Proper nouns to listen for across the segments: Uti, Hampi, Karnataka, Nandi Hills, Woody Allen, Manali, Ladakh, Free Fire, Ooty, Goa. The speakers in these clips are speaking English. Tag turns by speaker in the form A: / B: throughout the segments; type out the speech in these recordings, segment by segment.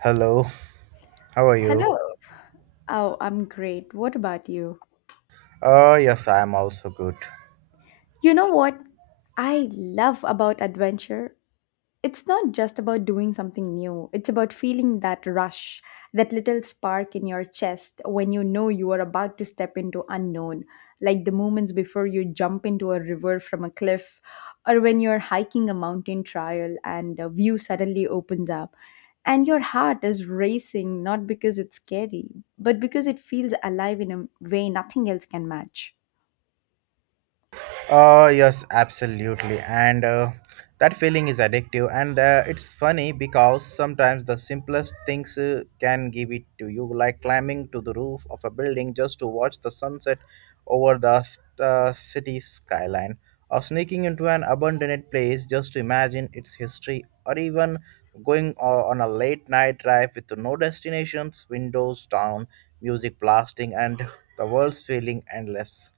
A: Hello, how are you?
B: Hello. Oh, I'm great. What about you?
A: Yes, I am also good.
B: You know what I love about adventure? It's not just about doing something new. It's about feeling that rush, that little spark in your chest when you know you are about to step into unknown, like the moments before you jump into a river from a cliff, or when you're hiking a mountain trail and a view suddenly opens up. And your heart is racing not because it's scary, but because it feels alive in a way nothing else can match.
A: Yes, absolutely. And That feeling is addictive. And it's funny because sometimes the simplest things can give it to you, like climbing to the roof of a building just to watch the sunset over the city skyline, or sneaking into an abandoned place just to imagine its history, or even going on a late night drive with no destinations, windows down, music blasting, and the world's feeling endless.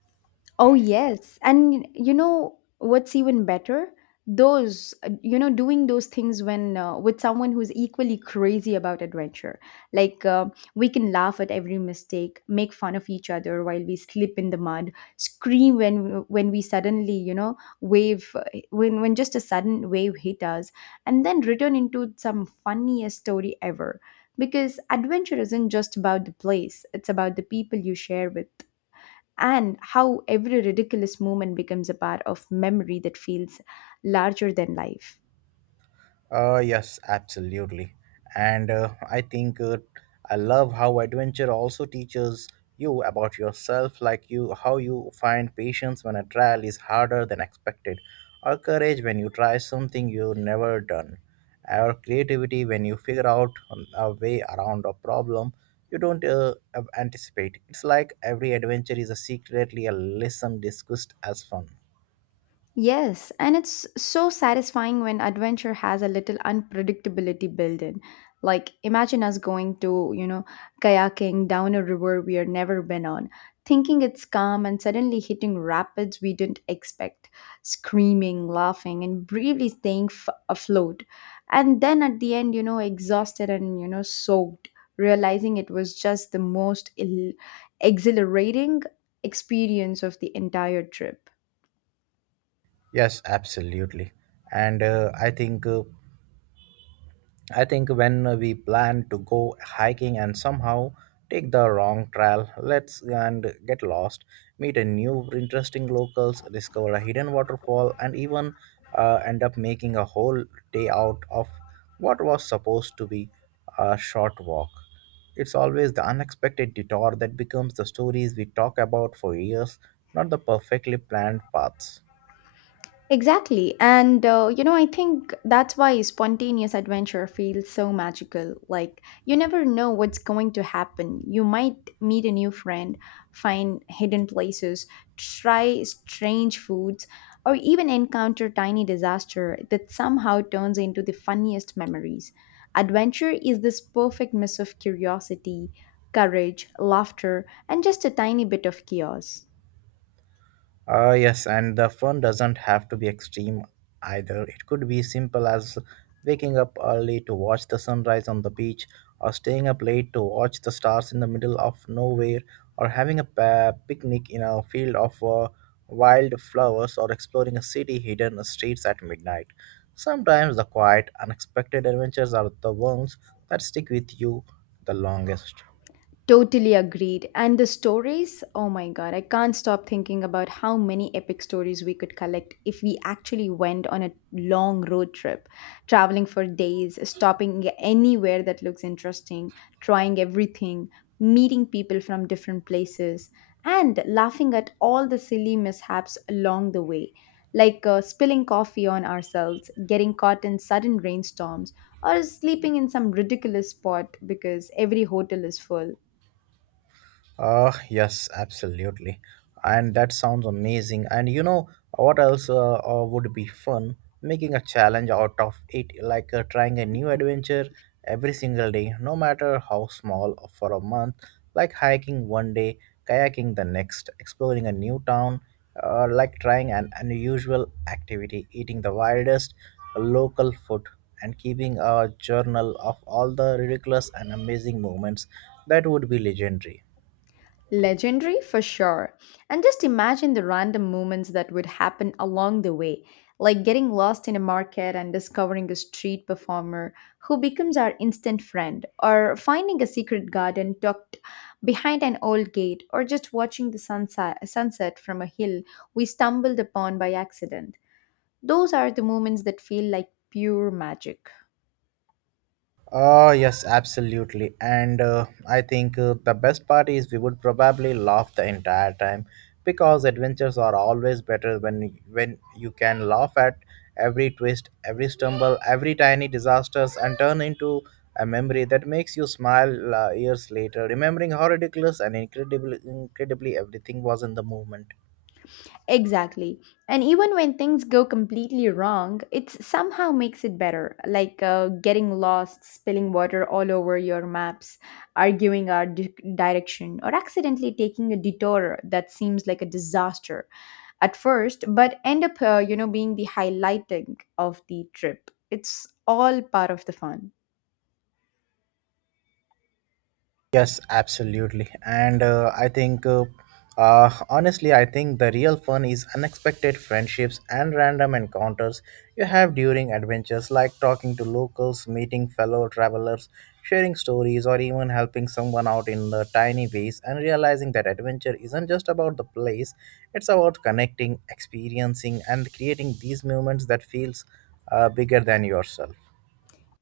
B: Oh, yes. And you know what's even better? Doing those things when with someone who's equally crazy about adventure. Like, uh, we can laugh at every mistake, make fun of each other while we slip in the mud, scream when we suddenly, you know, wave when just a sudden wave hit us, and then return into some funniest story ever. Because adventure isn't just about the place; it's about the people you share with, and how every ridiculous moment becomes a part of memory that feels larger than life.
A: Yes, absolutely. And I love how adventure also teaches you about yourself, like you how you find patience when a trial is harder than expected, or courage when you try something you've never done, or creativity when you figure out a way around a problem you don't anticipate. It's like every adventure is a secretly a lesson discussed as fun.
B: Yes, and it's so satisfying when adventure has a little unpredictability built in. Like, imagine us going to, you know, kayaking down a river we have never been on, thinking it's calm and suddenly hitting rapids we didn't expect, screaming, laughing, and briefly afloat. And then at the end, you know, exhausted and, you know, soaked, realizing it was just the exhilarating experience of the entire trip.
A: Yes, absolutely. And I think when we plan to go hiking and somehow take the wrong trail, let's and get lost, meet a new interesting locals, discover a hidden waterfall, and even end up making a whole day out of what was supposed to be a short walk. It's always the unexpected detour that becomes the stories we talk about for years, not the perfectly planned paths.
B: Exactly. And you know, I think that's why spontaneous adventure feels so magical. Like, you never know what's going to happen. You might meet a new friend, find hidden places, try strange foods, or even encounter tiny disaster that somehow turns into the funniest memories. Adventure is this perfect mix of curiosity, courage, laughter, and just a tiny bit of chaos.
A: Yes, and the fun doesn't have to be extreme either. It could be simple as waking up early to watch the sunrise on the beach, or staying up late to watch the stars in the middle of nowhere, or having a picnic in a field of wild flowers, or exploring a city hidden streets at midnight. Sometimes the quiet, unexpected adventures are the ones that stick with you the longest.
B: Totally agreed. And the stories, oh my god, I can't stop thinking about how many epic stories we could collect if we actually went on a long road trip, traveling for days, stopping anywhere that looks interesting, trying everything, meeting people from different places, and laughing at all the silly mishaps along the way, like spilling coffee on ourselves, getting caught in sudden rainstorms, or sleeping in some ridiculous spot because every hotel is full.
A: Yes, absolutely. And that sounds amazing. And you know what else would be fun? Making a challenge out of it, like trying a new adventure every single day, no matter how small, for a month, like hiking one day, kayaking the next, exploring a new town, like trying an unusual activity, eating the wildest local food, and keeping a journal of all the ridiculous and amazing moments. That would be legendary.
B: Legendary for sure. And just imagine the random moments that would happen along the way, like getting lost in a market and discovering a street performer who becomes our instant friend, or finding a secret garden tucked behind an old gate, or just watching the sunset from a hill we stumbled upon by accident. Those are the moments that feel like pure magic.
A: Oh, yes, absolutely. And I think the best part is we would probably laugh the entire time because adventures are always better when you can laugh at every twist, every stumble, every tiny disasters and turn into a memory that makes you smile years later, remembering how ridiculous and incredible incredibly everything was in the moment.
B: Exactly. And even when things go completely wrong, it somehow makes it better, like getting lost, spilling water all over your maps, direction, or accidentally taking a detour that seems like a disaster at first, but end up, you know, being the highlighting of the trip. It's all part of the fun.
A: Yes, absolutely. And honestly, I think the real fun is unexpected friendships and random encounters you have during adventures, like talking to locals, meeting fellow travelers, sharing stories, or even helping someone out in the tiny ways, and realizing that adventure isn't just about the place, it's about connecting, experiencing, and creating these moments that feels bigger than yourself.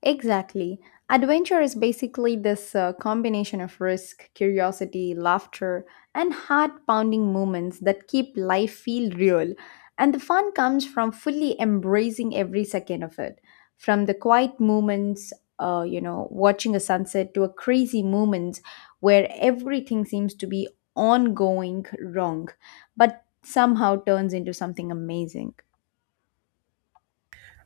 B: Exactly. Adventure is basically this combination of risk, curiosity, laughter, and heart pounding moments that keep life feel real. And the fun comes from fully embracing every second of it. From the quiet moments, you know, watching a sunset to a crazy moment where everything seems to be ongoing wrong, but somehow turns into something amazing.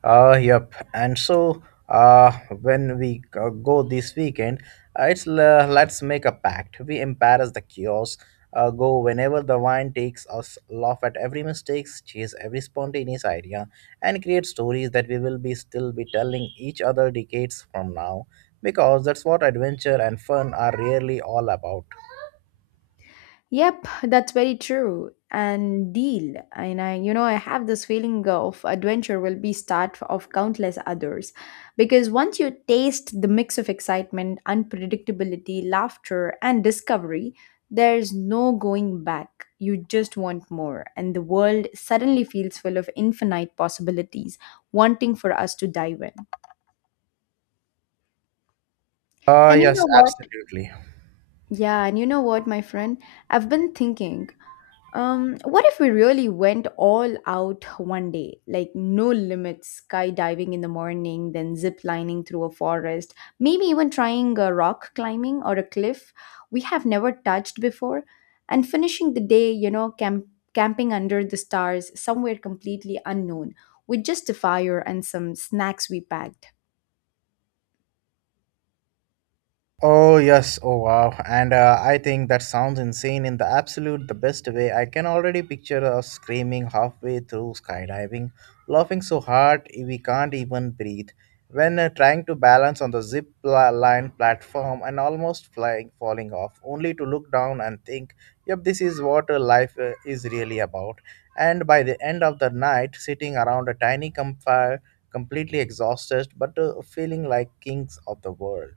A: Yep. And so, uh, when we go this weekend, let's make a pact. We embarrass the kiosk. Go whenever the wine takes us. Laugh at every mistakes, chase every spontaneous idea, and create stories that we will be still be telling each other decades from now. Because that's what adventure and fun are really all about.
B: Yep, that's very true. And deal. You know, I have this feeling of adventure will be start of countless others, because once you taste the mix of excitement, unpredictability, laughter, and discovery, there's no going back. You just want more, and the world suddenly feels full of infinite possibilities, wanting for us to dive in. And you
A: Yes,
B: know what?
A: absolutely.
B: Yeah, and you know what, my friend? I've been thinking. What if we really went all out one day? Like, no limits, skydiving in the morning, then zip lining through a forest, maybe even trying a rock climbing or a cliff we have never touched before, and finishing the day, you know, camping under the stars somewhere completely unknown with just a fire and some snacks we packed.
A: Oh yes, oh wow. And I think that sounds insane in the absolute the best way. I can already picture us screaming halfway through skydiving, laughing so hard we can't even breathe, when trying to balance on the line platform and almost flying falling off, only to look down and think, "Yep, this is what life is really about." And by the end of the night, sitting around a tiny campfire, completely exhausted but feeling like kings of the world.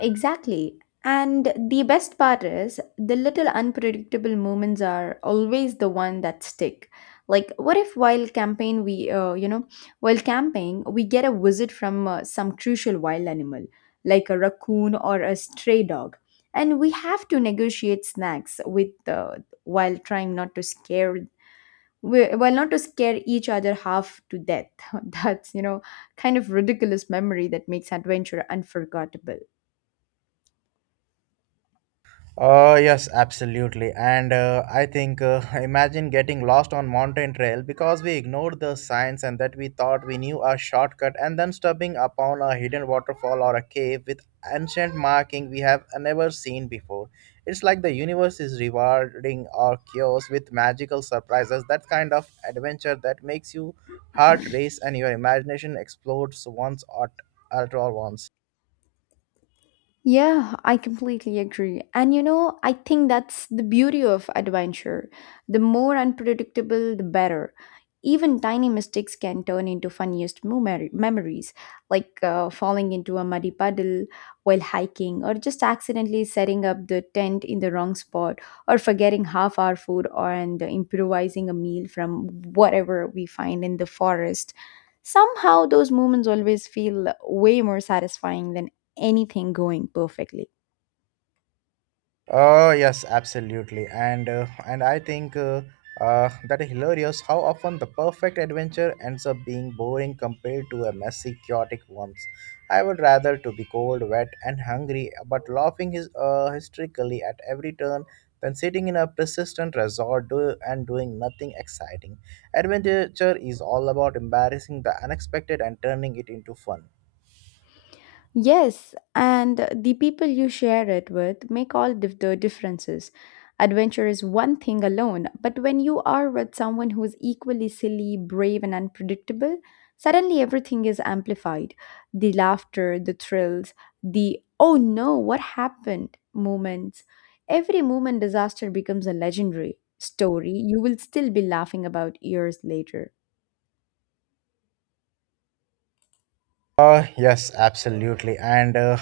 B: Exactly. And the best part is the little unpredictable moments are always the one that stick. Like what if while campaign we you know while camping we get a visit from some crucial wild animal like a raccoon or a stray dog, and we have to negotiate snacks with while trying not to scare while not to scare each other half to death. That's kind of ridiculous memory that makes adventure unforgettable.
A: Yes, absolutely. And I think imagine getting lost on mountain trail because we ignored the signs and that we thought we knew a shortcut and then stumbling upon a hidden waterfall or a cave with ancient marking we have never seen before. It's like the universe is rewarding our chaos with magical surprises, that kind of adventure that makes you heart race and your imagination explodes once at all once.
B: Yeah, I completely agree. And you know, I think that's the beauty of adventure. The more unpredictable, the better. Even tiny mistakes can turn into memories, like falling into a muddy puddle while hiking, or just accidentally setting up the tent in the wrong spot, or forgetting half our food, or and improvising a meal from whatever we find in the forest. Somehow, those moments always feel way more satisfying than anything going perfectly.
A: Yes, absolutely, and I think that is hilarious how often the perfect adventure ends up being boring compared to a messy, chaotic ones. I would rather to be cold, wet, and hungry, but laughing is hysterically at every turn than sitting in a persistent resort and doing nothing exciting. Adventure is all about embarrassing the unexpected and turning it into fun.
B: Yes, and the people you share it with make the differences. Adventure is one thing alone, but when you are with someone who is equally silly, brave, and unpredictable, suddenly everything is amplified. The laughter, the thrills, the oh no, what happened moments. Every moment disaster becomes a legendary story you will still be laughing about years later.
A: Yes, absolutely,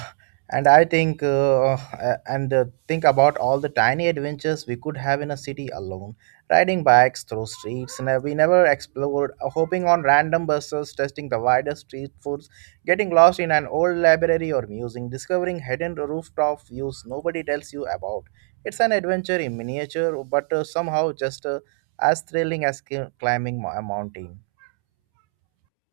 A: and I think and think about all the tiny adventures we could have in a city alone, riding bikes through streets, and we never explored, hopping on random buses, testing the widest street foods, getting lost in an old library or museum, discovering hidden rooftop views nobody tells you about. It's an adventure in miniature, but somehow just as thrilling as climbing a mountain.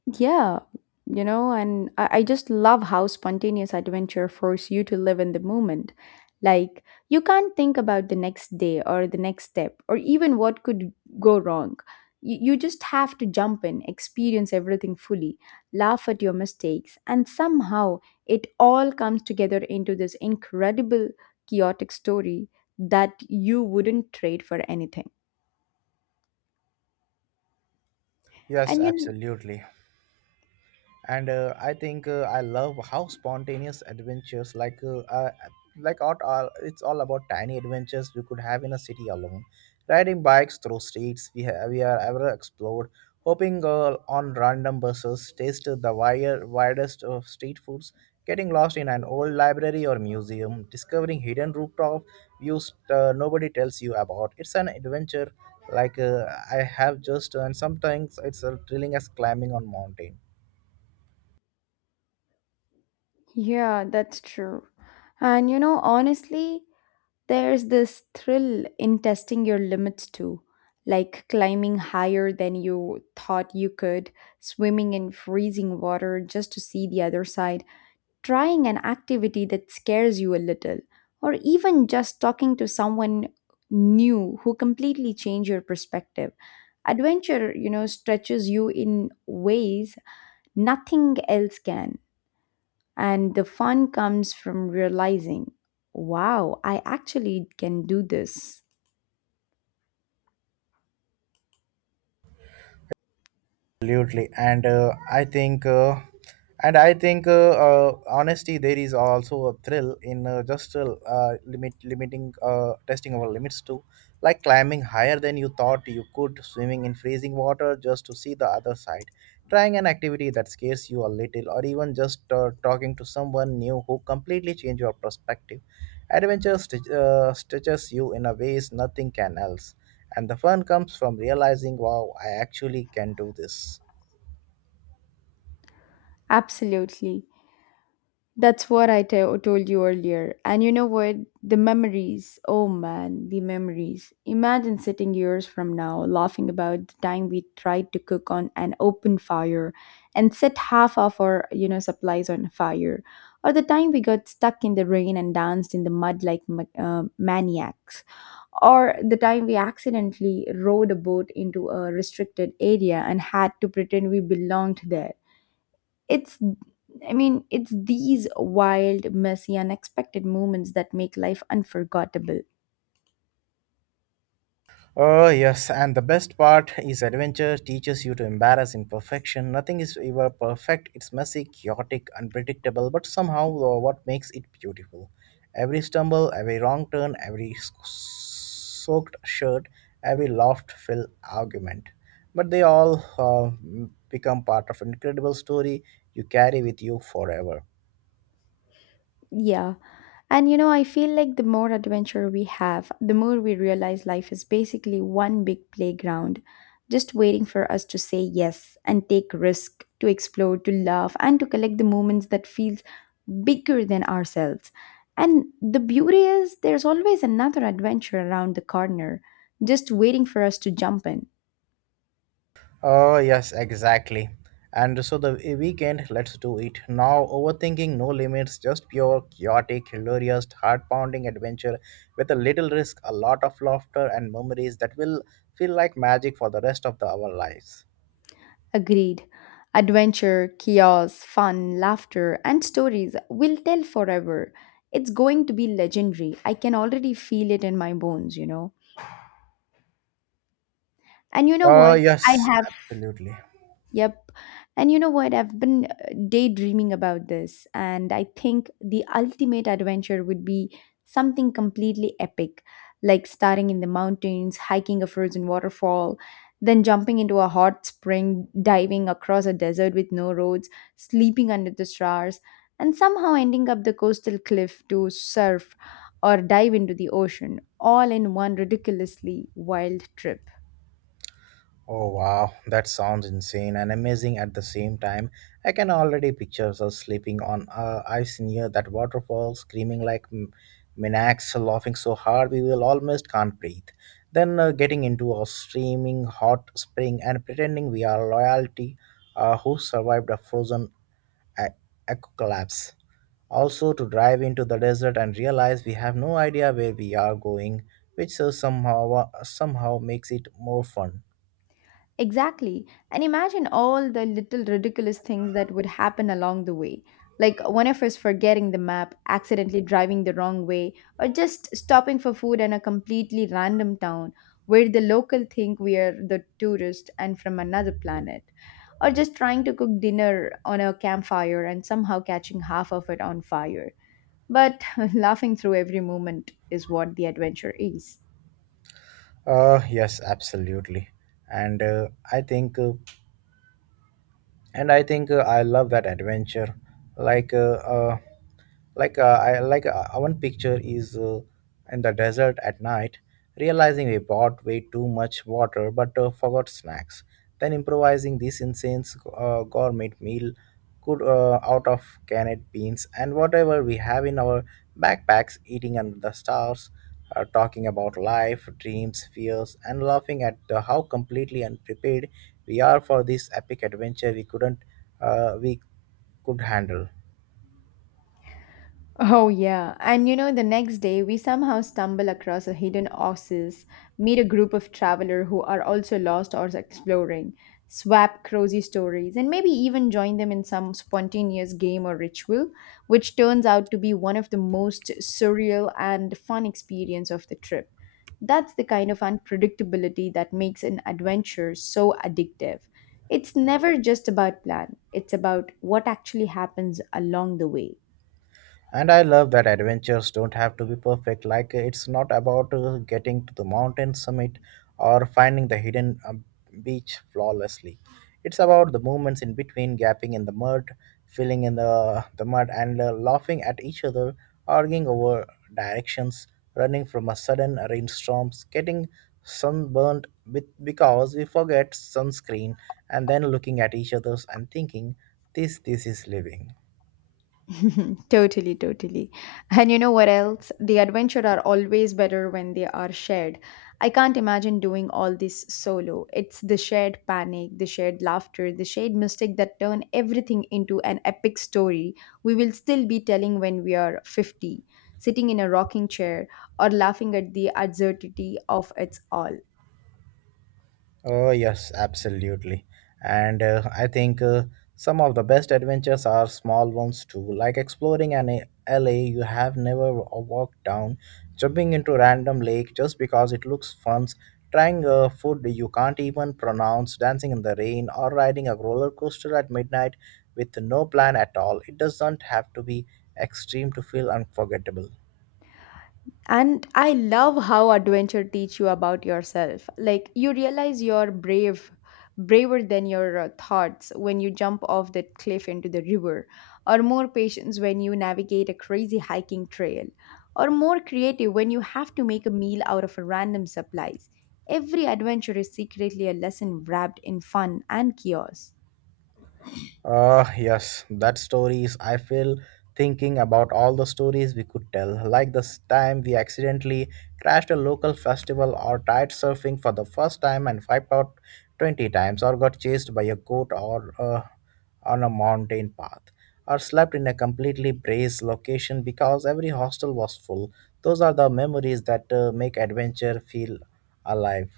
B: Yeah, you know, and I just love how spontaneous adventure force you to live in the moment. Like, you can't think about the next day or the next step or even what could go wrong. You just have to jump in, experience everything fully, laugh at your mistakes, and somehow it all comes together into this incredible, chaotic story that you wouldn't trade for anything.
A: Yes,
B: And you, kn-
A: absolutely. And I love how spontaneous adventures like art are it's all about tiny adventures we could have in a city alone riding bikes through streets we are ever explored hopping on random buses taste widest of street foods getting lost in an old library or museum discovering hidden rooftop views nobody tells you about it's an adventure like I have just and sometimes it's as thrilling as climbing on mountain.
B: yeah, that's true. And you know, honestly, there's this thrill in testing your limits too, like climbing higher than you thought you could, swimming in freezing water just to see the other side, trying an activity that scares you a little, or even just talking to someone new who completely changed your perspective. Adventure, you know, stretches you in ways nothing else can. And the fun comes from realizing, wow, I actually can do this.
A: Absolutely, and I think, and I think, honesty there is also a thrill in just limit limiting testing our limits too, like climbing higher than you thought you could, swimming in freezing water just to see the other side, trying an activity that scares you a little, or even just talking to someone new who completely change your perspective. Stitches you in a ways nothing can else, and the fun comes from realizing, wow, I actually can do this.
B: Absolutely. That's what I told you earlier. And you know what? The memories. Oh man, the memories. Imagine sitting years from now laughing about the time we tried to cook on an open fire and set half of our, you know, supplies on fire. Or the time we got stuck in the rain and danced in the mud like maniacs, or the time we accidentally rowed a boat into a restricted area and had to pretend we belonged there. It's, it's these wild, messy, unexpected moments that make life unforgettable.
A: Oh, yes, and the best part is adventure teaches you to embarrass imperfection. Nothing is ever perfect, it's messy, chaotic, unpredictable, but somehow what makes it beautiful. Every stumble, every wrong turn, every soaked shirt, every laughed filled argument. But they all become part of an incredible story you carry with you forever.
B: Yeah. And you know, I feel like the more adventure we have, the more we realize life is basically one big playground, just waiting for us to say yes and take risk, to explore, to love, and to collect the moments that feel bigger than ourselves. And the beauty is, there's always another adventure around the corner, just waiting for us to jump in.
A: Oh, yes, exactly. And so the weekend, let's do it. Now, overthinking, no limits, just pure, chaotic, hilarious, heart pounding adventure with a little risk, a lot of laughter, and memories that will feel like magic for the rest of our lives.
B: Agreed. Adventure, chaos, fun, laughter, and stories will tell forever. It's going to be legendary. I can already feel it in my bones, you know. And you know
A: Oh,
B: what? I
A: yes,
B: have.
A: absolutely.
B: Yep. And you know what? I've been daydreaming about this, and I think the ultimate adventure would be something completely epic, like starting in the mountains, hiking a frozen waterfall, then jumping into a hot spring, diving across a desert with no roads, sleeping under the stars, and somehow ending up the coastal cliff to surf or dive into the ocean, all in one ridiculously wild trip.
A: Oh wow, that sounds insane and amazing at the same time. I can already picture us sleeping on ice near that waterfall, screaming like maniacs, laughing so hard we will almost can't breathe. Then getting into a steaming hot spring and pretending we are royalty who survived a frozen a- eco collapse. Also to drive into the desert and realize we have no idea where we are going, which somehow makes it more fun.
B: Exactly. And imagine all the little ridiculous things that would happen along the way. Like one of us forgetting the map, accidentally driving the wrong way, or just stopping for food in a completely random town where the local think we are the tourist and from another planet. Or just trying to cook dinner on a campfire and somehow catching half of it on fire. But laughing through every moment is what the adventure is.
A: Yes, absolutely. And I think, and I think I love that adventure. Like, uh, uh, like I like one picture is in the desert at night realizing we bought way too much water but forgot snacks then improvising this insane gourmet meal could out of canned beans and whatever we have in our backpacks eating under the stars talking about life dreams fears and laughing at how completely unprepared we are for this epic adventure we couldn't we could handle.
B: Oh, yeah. And you know, the next day we somehow stumble across a hidden oasis, meet a group of travelers who are also lost or exploring, swap crazy stories, and maybe even join them in some spontaneous game or ritual, which turns out to be one of the most surreal and fun experience of the trip. That's the kind of unpredictability that makes an adventure so addictive. It's never just about plan, it's about what actually happens along the way.
A: And I love that adventures don't have to be perfect. Like, it's not about getting to the mountain summit or finding the hidden beach flawlessly. It's about the moments in between, gapping in the mud, filling in the mud, and laughing at each other, arguing over directions, running from a sudden rainstorm, getting sunburned with, because we forget sunscreen, and then looking at each other and thinking, this is living.
B: Totally, totally. And you know what else? The adventure are always better when they are shared. I can't imagine doing all this solo. It's the shared panic, the shared laughter, the shared mistake that turn everything into an epic story we will still be telling when we are 50, sitting in a rocking chair or laughing at the absurdity of it all.
A: Oh, yes, absolutely. And I think some of the best adventures are small ones too, like exploring an alley you have never walked down, jumping into random lake just because it looks fun, trying a food you can't even pronounce, dancing in the rain, or riding a roller coaster at midnight with no plan at all. It doesn't have to be extreme to feel unforgettable.
B: And I love how adventure teach you about yourself. Like you realize you're brave, braver than your thoughts when you jump off that cliff into the river, or more patience when you navigate a crazy hiking trail, or more creative when you have to make a meal out of a random supplies. Every adventure is secretly a lesson wrapped in fun and chaos.
A: Yes, that stories. I feel thinking about all the stories we could tell, like this time we accidentally crashed a local festival, or tried surfing for the first time and wiped out 20 times, or got chased by a goat or on a mountain path, or slept in a completely braced location because every hostel was full. Those are the memories that make adventure feel alive.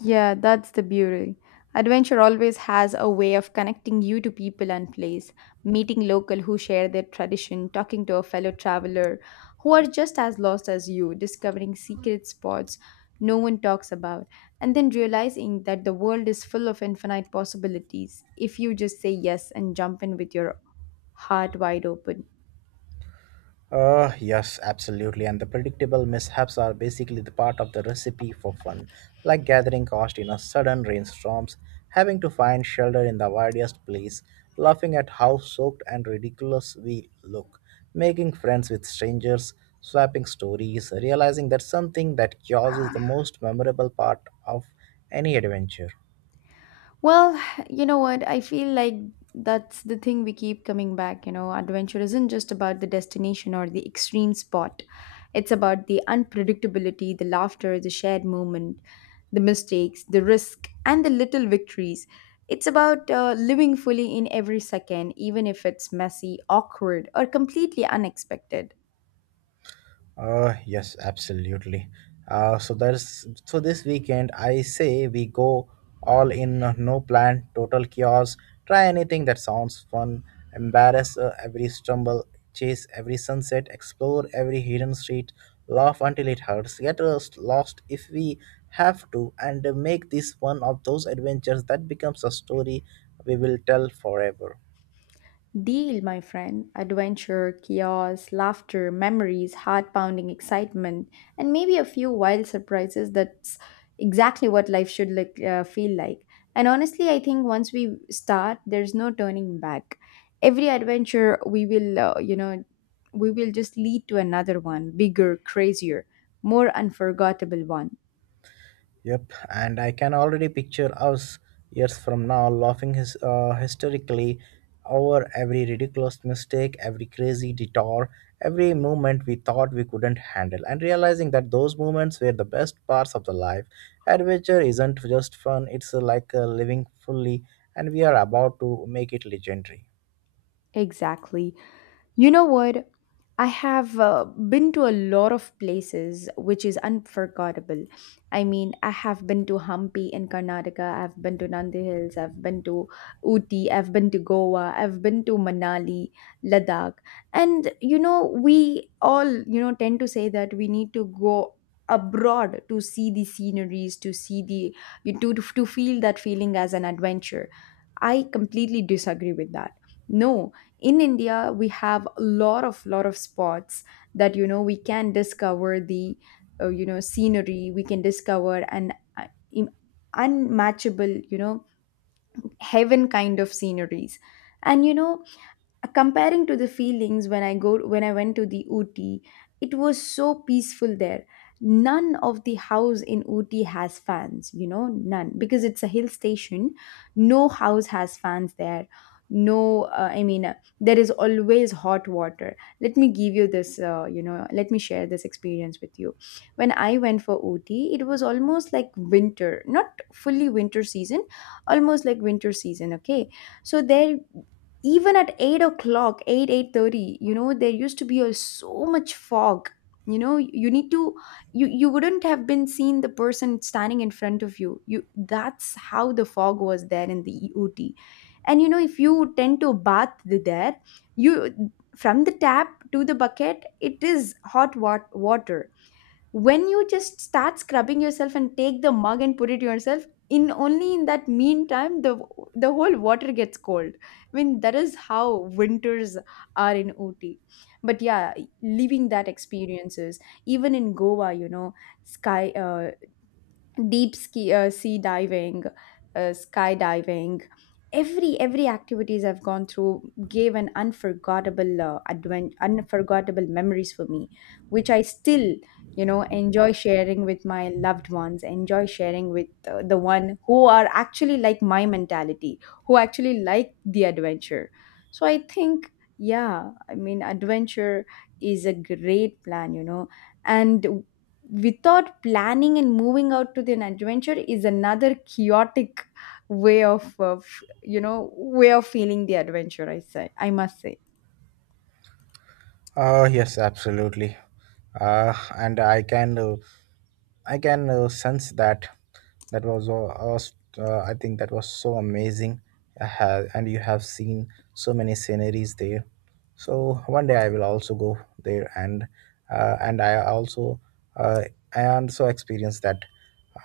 B: Yeah, that's the beauty. Adventure always has a way of connecting you to people and place, meeting local who share their tradition, talking to a fellow traveler who are just as lost as you, discovering secret spots no one talks about, and then realizing that the world is full of infinite possibilities if you just say yes and jump in with your heart wide open.
A: Yes, absolutely. And the predictable mishaps are basically the part of the recipe for fun, like gathering cost in a sudden rainstorms, having to find shelter in the widest place, laughing at how soaked and ridiculous we look, making friends with strangers, swapping stories, realizing that something that chaos is the most memorable part of any adventure.
B: Well, you know what? I feel like that's the thing we keep coming back. You know, adventure isn't just about the destination or the extreme spot, it's about the unpredictability, the laughter, the shared moment, the mistakes, the risk, and the little victories. It's about living fully in every second, even if it's messy, awkward, or completely unexpected.
A: Yes, absolutely. So this weekend I say we go all in, no plan, total chaos. Try anything that sounds fun. Embarrass every stumble, chase every sunset, explore every hidden street, laugh until it hurts, get us lost if we have to, and make this one of those adventures that becomes a story we will tell forever.
B: Deal, my friend. Adventure, chaos, laughter, memories, heart pounding excitement, and maybe a few wild surprises. That's exactly what life should feel like. And honestly, I think once we start, there's no turning back. Every adventure we we will just lead to another one, bigger, crazier, more unforgettable one.
A: Yep, and I can already picture us years from now laughing hysterically over every ridiculous mistake, every crazy detour, every moment we thought we couldn't handle, and realizing that those moments were the best parts of the life. Adventure isn't just fun, it's like living fully, and we are about to make it legendary.
B: Exactly. You know what? I have been to a lot of places, which is unforgettable. I mean, I have been to Hampi in Karnataka, I've been to Nandi Hills, I've been to Uti, I've been to Goa, I've been to Manali, Ladakh. And, you know, we all, you know, tend to say that we need to go abroad to see the sceneries, to see the, you to feel that feeling as an adventure. I completely disagree with that. No, in india we have a lot of spots that you know we can discover the you know scenery we can discover an im- unmatchable, you know, heaven kind of sceneries. And, you know, comparing to the feelings when i went to the ooty, it was so peaceful there. None of the house in ooty has fans, you know, none, because it's a hill station. No house has fans there. No I mean there is always hot water. Let me give you this, let me share this experience with you. When I went for ooty, it was almost like winter, not fully winter season, almost like winter season. Okay, so there, even at 8 o'clock, 8 8:30, you know, there used to be so much fog. You know, you need to you wouldn't have been seen the person standing in front of you. That's how the fog was there in the eot. And, you know, if you tend to bath there, you from the tap to the bucket, it is water. When you just start scrubbing yourself and take the mug and put it yourself in, only in that meantime, the whole water gets cold. I mean, that is how winters are in ooty. But yeah, living that experiences, even in goa, you know, sky deep ski, sea diving, skydiving. Every activities I've gone through gave an unforgettable memories for me, which I still, you know, enjoy sharing with my loved ones. Enjoy sharing with the one who are actually like my mentality, who actually like the adventure. So I think, yeah, I mean adventure is a great plan, you know, and without planning and moving out to an adventure is another chaotic way of, you know, way of feeling the adventure, I say, I must say.
A: Yes, absolutely. And I can sense that I think that was so amazing. And you have seen so many sceneries there. So one day I will also go there and I also uh, experienced that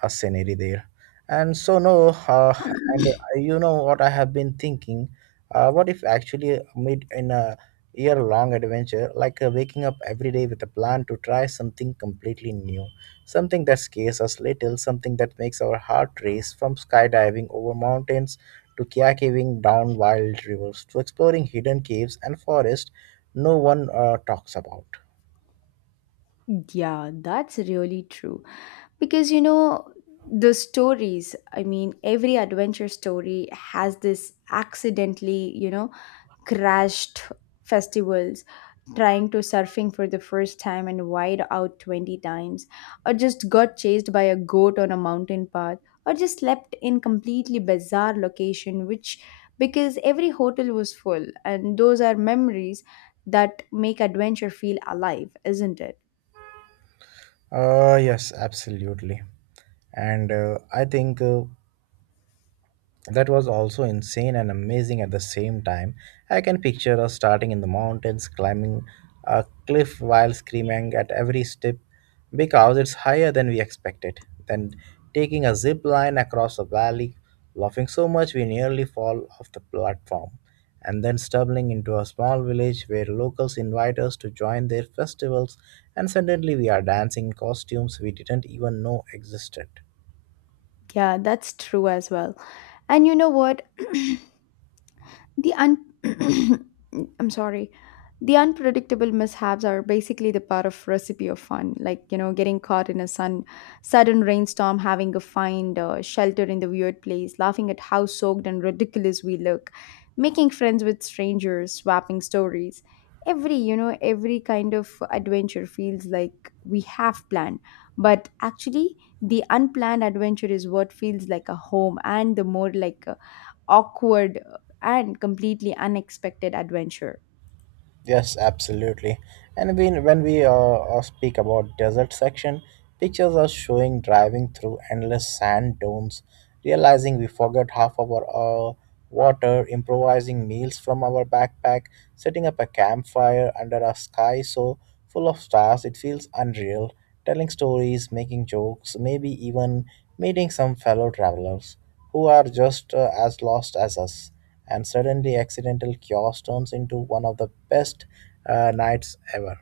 A: scenery there. And so no, and You know what I have been thinking. What if actually mid in a year long adventure, like waking up every day with a plan to try something completely new, something that scares us little, something that makes our heart race from skydiving over mountains to kayaking down wild rivers to exploring hidden caves and forests no one talks about.
B: Yeah, that's really true. Because, you know, the stories, I mean, every adventure story has this accidentally, you know, crashed festivals, trying to surfing for the first time and wide out 20 times, or just got chased by a goat on a mountain path, or just slept in completely bizarre location which, because every hotel was full. And those are memories that make adventure feel alive, isn't it?
A: Yes, absolutely. And I think That was also insane and amazing at the same time. I can picture us starting in the mountains, climbing a cliff while screaming at every step because it's higher than we expected. Then taking a zip line across a valley, laughing so much we nearly fall off the platform. And then stumbling into a small village where locals invite us to join their festivals, and suddenly we are dancing in costumes we didn't even know existed.
B: Yeah, that's true as well. And you know what, The un- I'm sorry. The unpredictable mishaps are basically the part of recipe of fun, like, you know, getting caught in a sun sudden rainstorm, having a find shelter in the weird place, laughing at how soaked and ridiculous we look, making friends with strangers, swapping stories. Every, you know, every kind of adventure feels like we have planned, but actually, the unplanned adventure is what feels like a home, and the more like awkward, and completely unexpected adventure.
A: Yes, absolutely. When we speak about desert section, pictures are showing driving through endless sand dunes, realizing we forgot half of our water, improvising meals from our backpack, setting up a campfire under a sky so full of stars it feels unreal telling stories, making jokes, maybe even meeting some fellow travelers who are just as lost as us. And suddenly, accidental chaos turns into one of the best nights ever.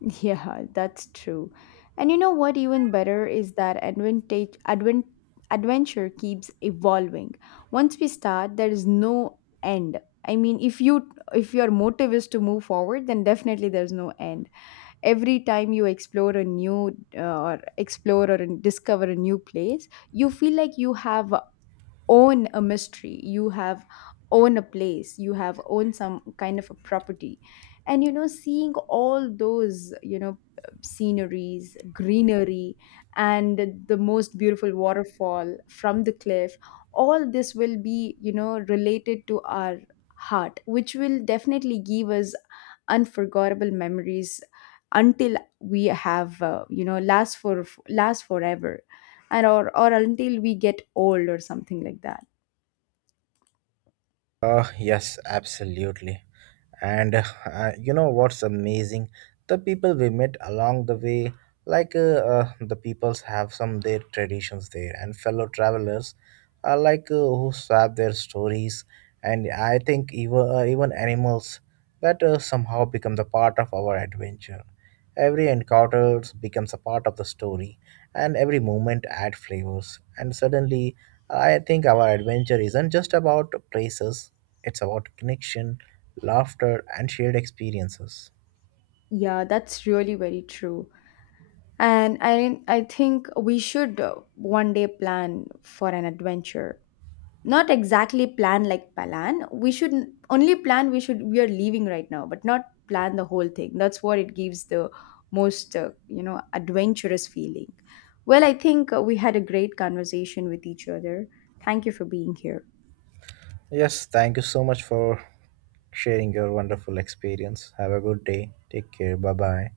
B: Yeah, that's true. And you know what, even better is that adventure keeps evolving. Once we start, there is no end. I mean, if you, if your motive is to move forward, then definitely there's no end. Every time you explore a new, or discover a new place, you feel like you have own a mystery, you have own a place, you have own some kind of a property. And you know, seeing all those, you know, sceneries, greenery, and the most beautiful waterfall from the cliff, all this will be, you know, related to our heart, which will definitely give us unforgettable memories until we have last forever, and or until we get old or something like that.
A: Yes, absolutely. And you know what's amazing? The people we met along the way, like uh, the peoples have some their traditions there, and fellow travelers are like who swap their stories, and I think even animals that somehow become the part of our adventure. Every encounter becomes a part of the story, and every moment adds flavors. And suddenly, I think our adventure isn't just about places, it's about connection, laughter, and shared experiences.
B: Yeah, that's really very true. And I think we should, one day, plan for an adventure. Not exactly plan like Palan. We should only plan, we should, we are leaving right now, but not plan the whole thing. That's what it gives the most adventurous feeling. Well, I think we had a great conversation with each other. Thank you for being here.
A: Yes, thank you so much for sharing your wonderful experience. Have a good day. Take care. Bye bye.